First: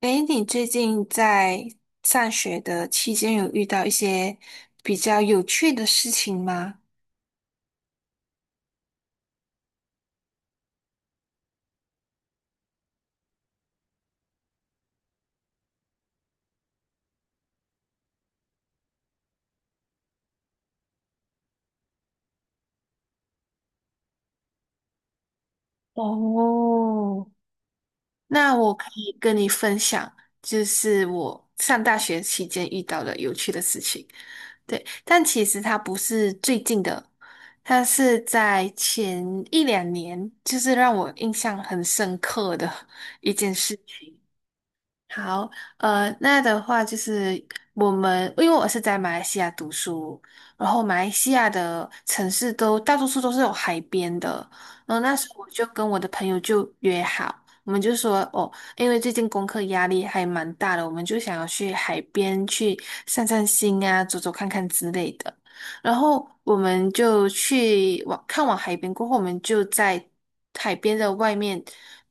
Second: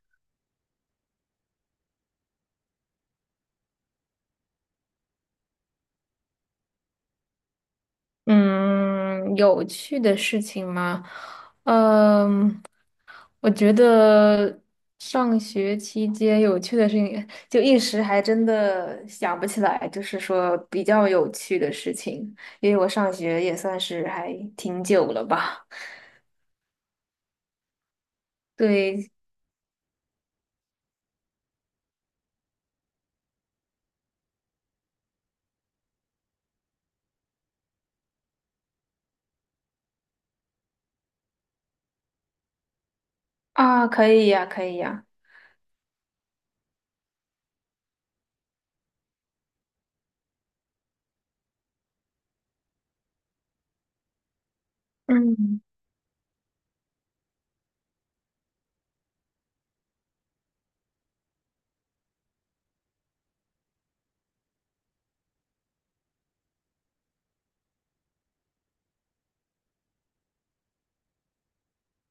诶，你最近在上学的期间有遇到一些比较有趣的事情吗？嗯，有趣的事情吗？嗯，我觉得上学期间有趣的事情，就一时还真的想不起来，就是说比较有趣的事情，因为我上学也算是还挺久了吧。哦，那我可对以跟你分享，就是我上大学期间遇到的有趣的事情。对，但其实它不是最近的，它是在前一两年，就是让我印象很深刻的一件事啊，可情。以呀，可以呀。好，那的话就是我们，因为我是在马来西亚读书，然后马来西亚的城市都大多数都是有海边的，然后那时候我嗯就跟我的朋友就约好，我们就说哦，因为最近功课压力还蛮大的，我们就想要去海边去散散心啊，走走看看之类的。然后我们就看完海边过后，我们就在海边的外面，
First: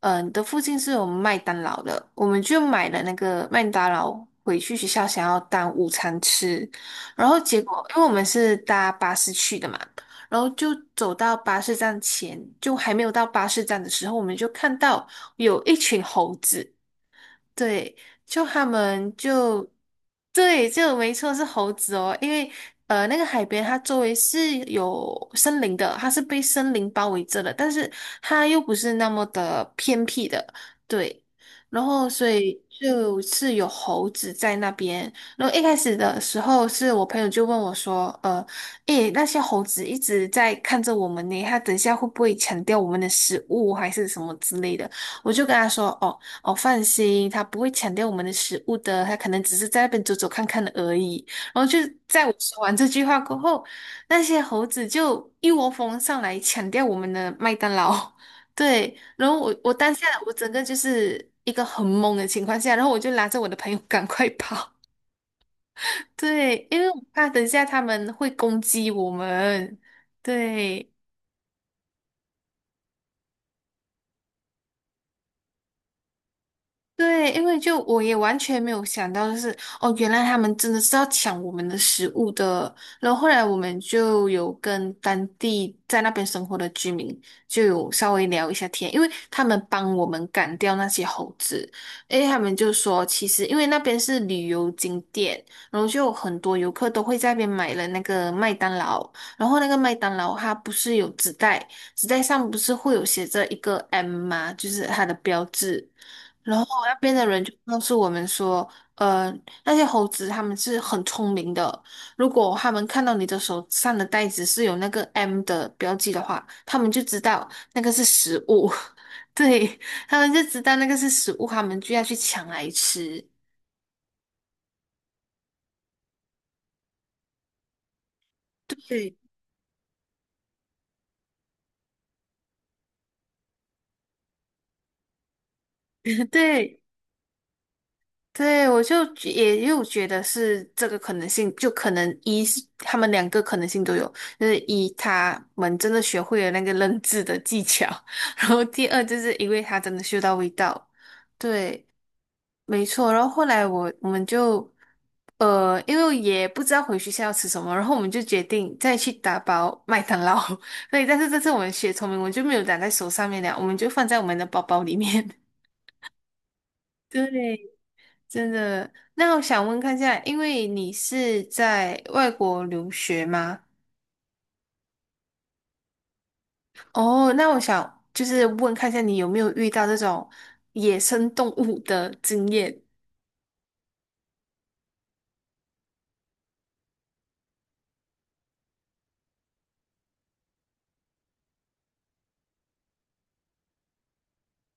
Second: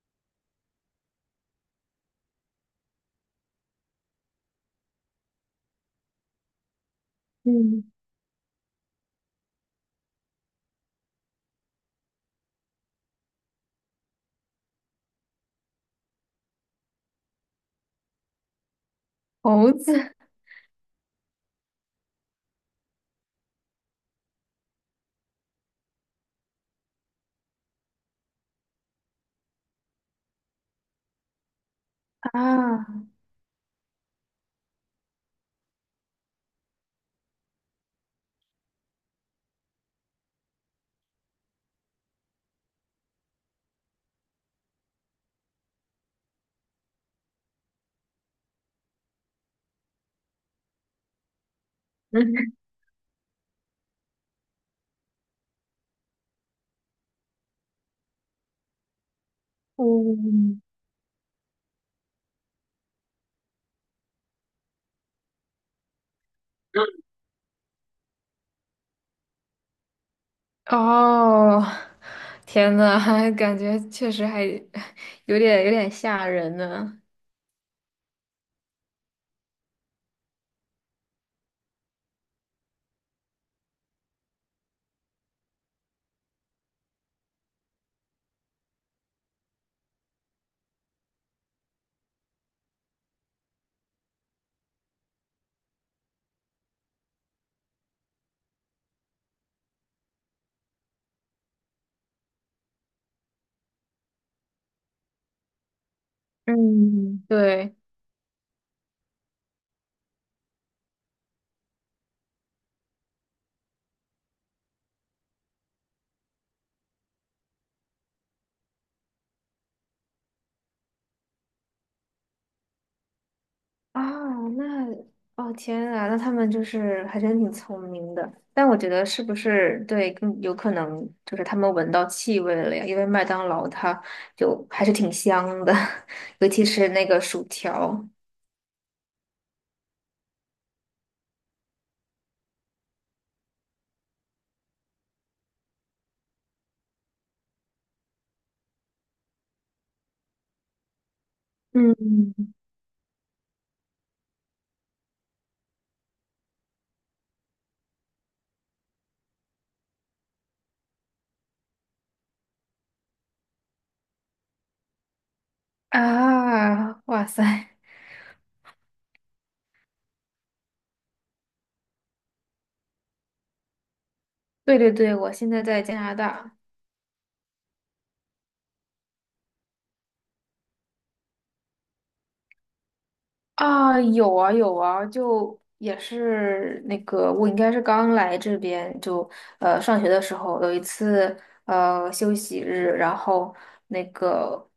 的附近是有麦当劳的，我们就买了那个麦当劳回去学校想要当午餐吃。然后结嗯，果，因为我们是搭巴士去的嘛，然后就走到巴士站前，就还没有到巴士站的时候，我们就看到有一群猴子，对，就他们就猴子对，就没错是猴子哦，因为那个海边它周围是有森林的，它是被森林包围着的，但是它又不是那么的偏僻的，对，然后所以啊，就是有猴子在那边，然后一开始的时候是我朋友就问我说，诶，那些猴子一直在看着我们呢，它等一下会不会抢掉我们的食物还是什么之类的？我就跟他说，哦。哦，放心，他不会抢掉我们的食物的，他可能只是在那边走走看看的而已。然后就在我嗯，说完这句话过后，那些猴子就一窝蜂上来抢掉我们的麦当劳。对，然后我当下我整嗯，个就是一个很懵的情况下，然后我就拉着我的朋友 赶快跑。对，因为我怕等一下他们会攻击我们。对。哦，天呐，还感觉确实还 有点吓人呢。对，因为就我也完全没有想到，就是哦，原来他们真的是要抢我们的食物的。然后后来我们就有跟当地在那边生活的居民就有稍微聊一下天，因为他们帮我们赶掉那些猴子。诶，他们就说，其实因为那边是旅游景点，然后就有很多游客都会在那边买了那个麦当劳，然后那个麦当劳它不是有纸袋，纸袋上不是会有写着一个 M 吗？就是它的标志。然后那边嗯，的人就对告诉我们说，呃，那些猴子他们是很聪明的，如果他们看到你的手上的袋子是有那个 M 的标记的话，他们就知道那个是食物，对，他们就知道那个是食物，他们就要去抢来吃。啊，那哦天啊，那他们就是还真挺聪明的。但我觉得对 是不是对，更有可能就是他们闻到气味了呀？因为麦当劳它就还是挺香的，尤其对，是那个薯条对，我就又觉得是这个可能性，就可能一是他们两个可能性都有，就是一他们真的学会了那个认字的技巧，然后第二就是因为他真的嗅到味道，对，嗯，没错。然后后来我们就因为也不知道回学校要吃什么，然后我们就决定再去打包麦当劳。对，但是这次我们学聪明，我们就没有打在手上面了，我们就放在我们的包包里面。啊！哇塞，对，真的，那我想问看一下，因为你是在外国留学吗？对对对，我现在在加拿大。哦，那我想就是问看一下，你有没有遇到这种野生动物的经验？啊，有啊有啊，就也是那个，我应该是刚来这边，就上学的时候有一次休息日，然后那个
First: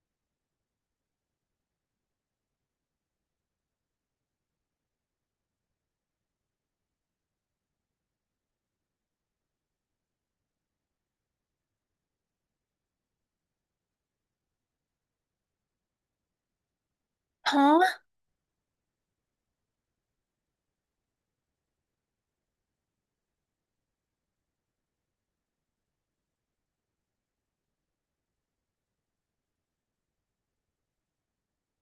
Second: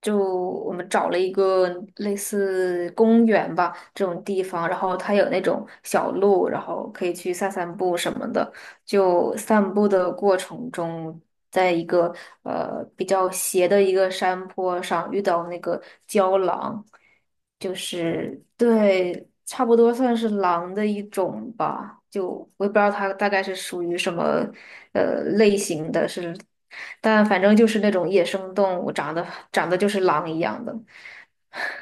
就我们找了一个类似公园吧这种地方，然后它有那种小路，然后可以去散散步什么的。就散步的过程中，在一个比较斜的一个山坡上遇到那个郊狼。啊，对，差不多算是狼的一种吧，就我也不知道它大概是属于什么类型的是，但反正就是那种野生动物，长得就是狼一样的。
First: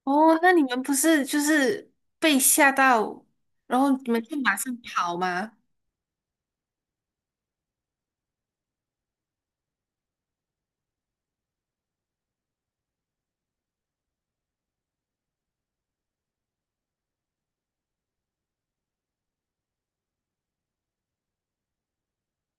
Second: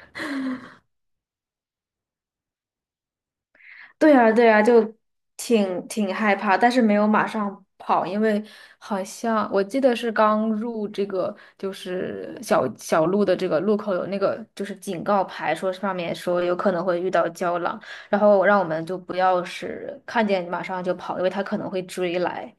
哦，那你们不是就是被吓到，然后你对们呀，就对马呀，上就跑吗？挺害怕，但是没有马上跑，因为好像我记得是刚入这个就是小路的这个路口有那个就是警告牌，说上面说有可能会遇到胶囊，然后让我们就不要是看见马上就跑，因为他可能会追来，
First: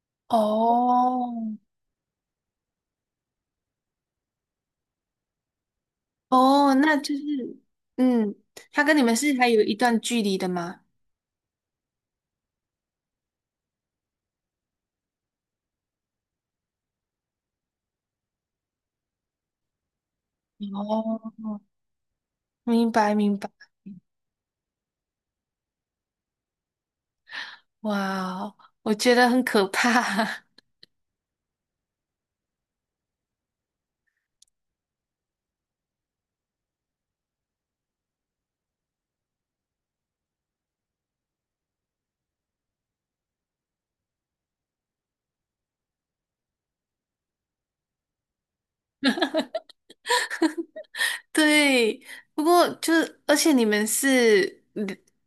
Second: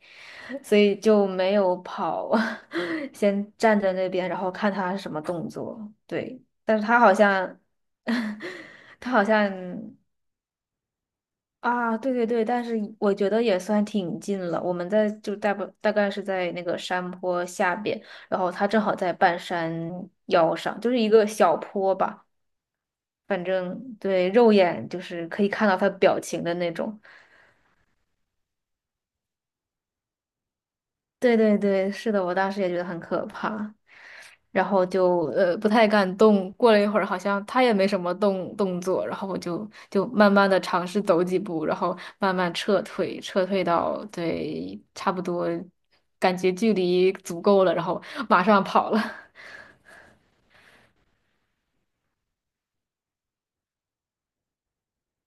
所以就没哦，有跑，先站在那边，然后看他什么动作。对，哦，但是那他好就是，像。嗯，他跟你他们好是还像有一段距离的吗？啊，对对对，但是我觉得也算挺近了。我们在就大不大概是在那个山坡下边，然后他正好在半山腰上，就是一个哦，小坡吧。明白明反白，正对，肉眼就是可以看到他表情的那种。哇哦，我觉得很可怕。对对对，是的，我当时也觉得很可怕。然后就不太敢动。过了一会儿，好像他也没什么动作，然后我就慢慢的尝试走几步，然后慢慢撤退，撤退到对差不多，感觉距离足够了，然后马上跑了。对，不过就是，而且你们是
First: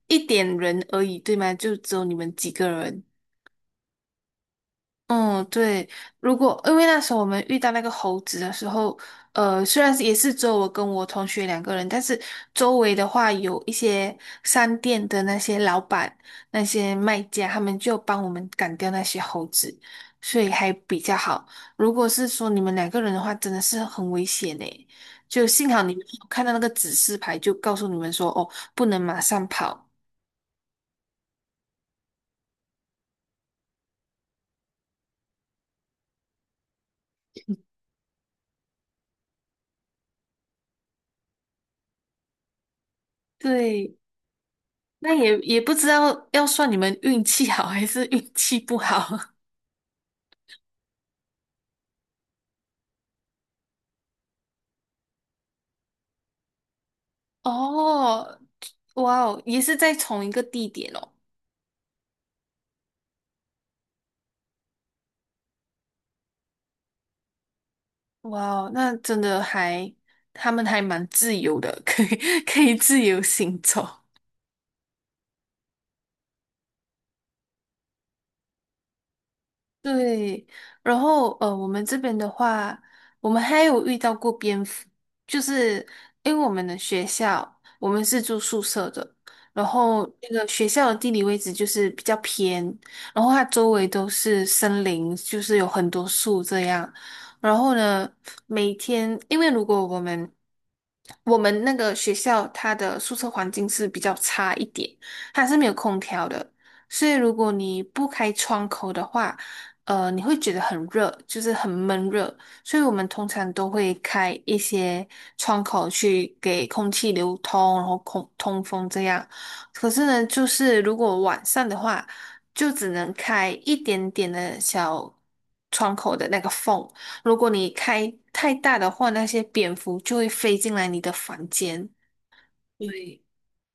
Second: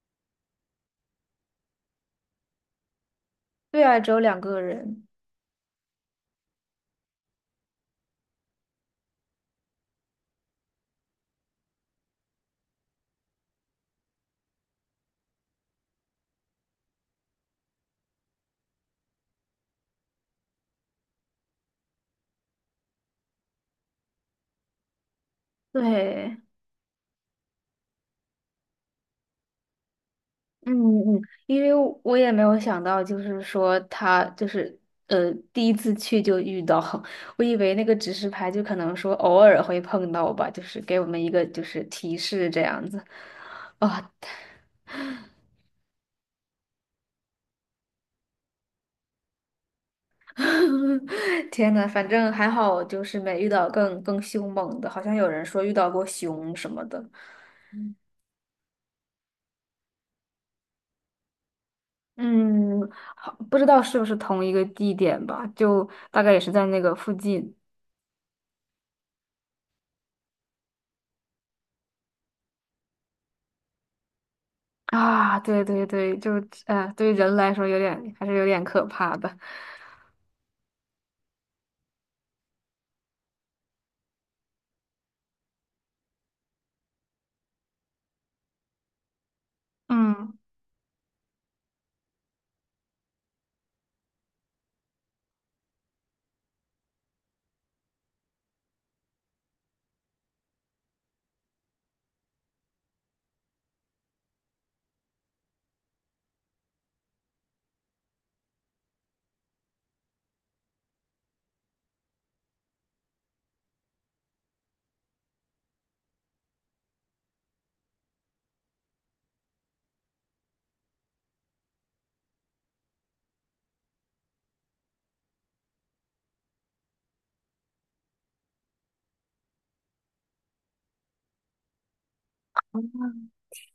一点人而已，对吗？就只有你们几个人。对啊，只有两个人。嗯，对，如果因为那时候我们遇到那个猴子的时候，虽然是也是只有我跟我同学两个人，但是周围的话有一些商店的那些老板、那些卖家，他们就帮我们赶掉那些猴子，所以还比较好。如果是说你们两个人的话，真的是很危险诶，就幸好你们有对。看到那个指示牌，就告诉你们说，哦，不能马上跑。嗯嗯，因为我也没有想到，就是说他就是第一次去就遇到，我以为那个指示牌就可能说偶尔会碰到吧，就是给我们一个就是提示这样子。对。啊、那也也不知道要算你们运气好还是运气不好 天呐，反正还好，就是没遇到更凶猛的，好像有人说遇到过熊什么的。哦。哇哦，也是在同一个地点哦。嗯，好，不知道是不是同一个地点吧，就大概也是在那个附近。哇哦，那真的还，他们还蛮自由的，可以 可以自由行走。啊，对对对，就对于人来说还是有点可怕的。对，然后我们这边的话，我们还有遇到过蝙蝠，就是因为我们的学校，我们是住宿舍的，然后那嗯，个学校的地理位置就是比较偏，然后它周围都是森林，就是有很多树这样。然后呢，每天因为如果我们那个学校它的宿舍环境是比较差一点，它是没有空调的。所以，如果你不开窗口的话，你会觉得很热，就是很闷热，所以我们通常都会开一些窗口去给空气流通，然后空通风这样。可是呢，就是如果晚上的话，就只能开一点点的小窗口的那个缝。如果你开太大的话，那些蝙蝠就会飞进来你的房间。对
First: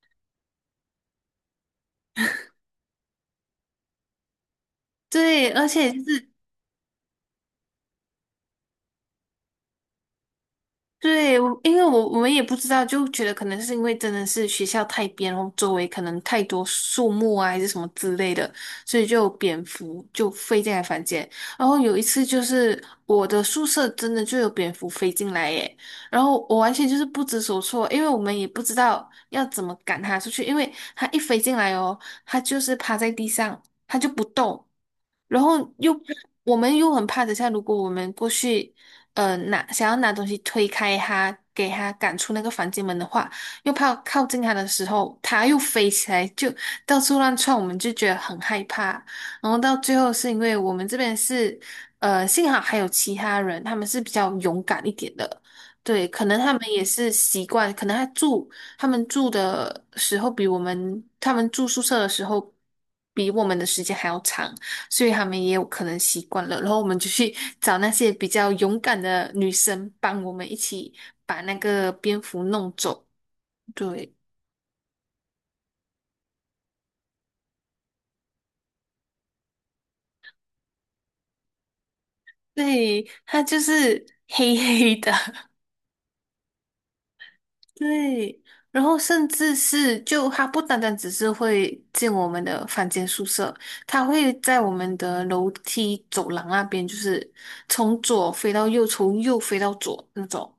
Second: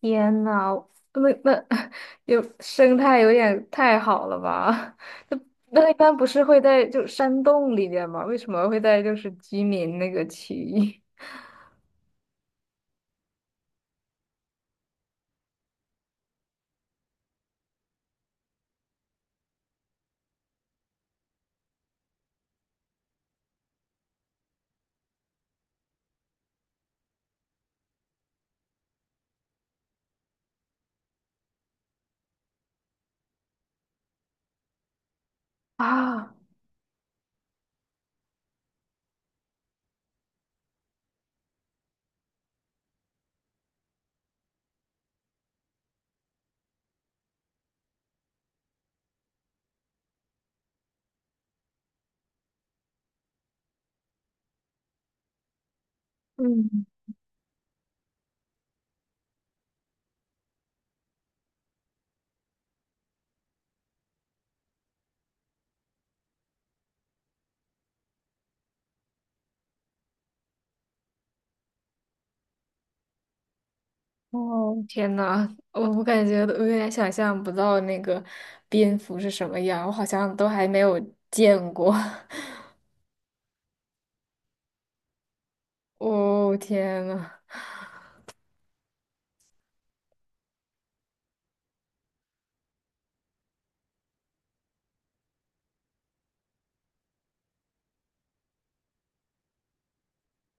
天呐，那那 有生态有点太好了吧？对，而 那且一就般不是。是会在就山洞里面吗？为什么会在就是居民那个区域 对，因为我们也不知道，就觉得可能是因为真的是学校太边，然后周围可能太多树木啊，还是什么之类的，所以就有蝙蝠就飞进来房间。然后有一次就是我的宿舍真的就有蝙蝠飞进来耶，然后我完全就是不知所措，因为我们也不知道要怎么赶它出去，因为它一飞进来哦，它就是趴在地上，它就不动。然后 啊？我们又很怕，等下如果我们过去，拿想要拿东西推开他，给他赶出那个房间门的话，又怕靠近他的时候，他又飞起来，就到处乱窜，我们就觉得很害怕。然后到最后是因为我们这边是，幸好还有其他人，他们是比较勇敢一点的。对，可能他们也嗯，是习惯，可能他住他们住的时候比我们他们住宿舍的时候比我们的时间还要长，所以他们也有可能习惯了。然后我们就去找那些比较勇敢的女生，帮我们一起把那个蝙蝠弄走。对，哦，天呐，我感觉都有点想象不到那个蝙蝠是什么样，我好像都还没有见过。对，它就是黑黑的，哦，天呐！对，然后甚至是就它不单单只是会进我们的房间宿舍，它会在我们的楼梯走廊那边，就是从左飞到右，从右飞到左那种，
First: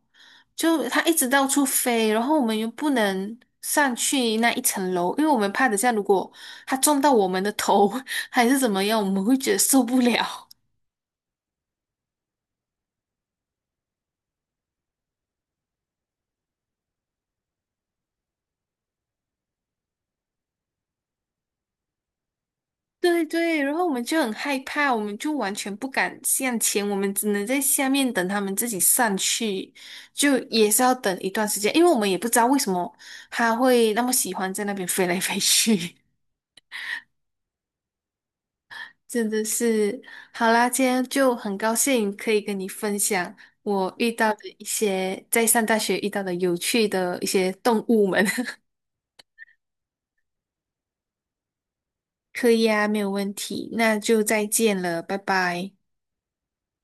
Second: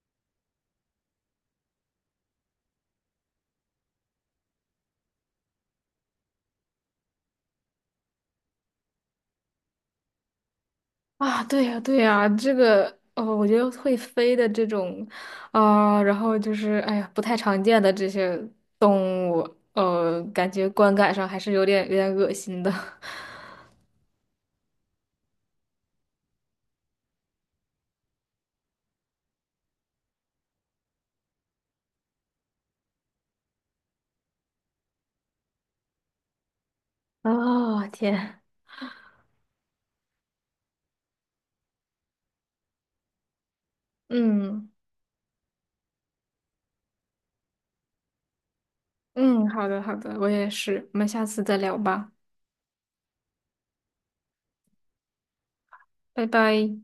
就它一直到处飞，然后我们又不能上去那一层楼，因为我们怕等下如果它撞到我们的头 还是怎么样，我们会觉得受不了。啊，对呀，对呀，这个哦，我觉得会飞的这种，啊、然后就是哎呀，不太常见的这些动物，感觉观感上还是有点恶心的。对对，然后我们就很害怕，我们就完全不敢向前，我们只能在下面等他们自己上去，就也是要等一段时间，因为我们也不知道为什么他会那么喜欢在那边飞来飞去，哦，天，真的是。好啦，今天就很高兴可以跟你分享我遇到的一嗯些在上大学遇到的有趣的一些动物们。嗯，好的好的，我也是，我们下次再聊吧，可以啊，没有问题，那就再见了，拜拜。拜拜。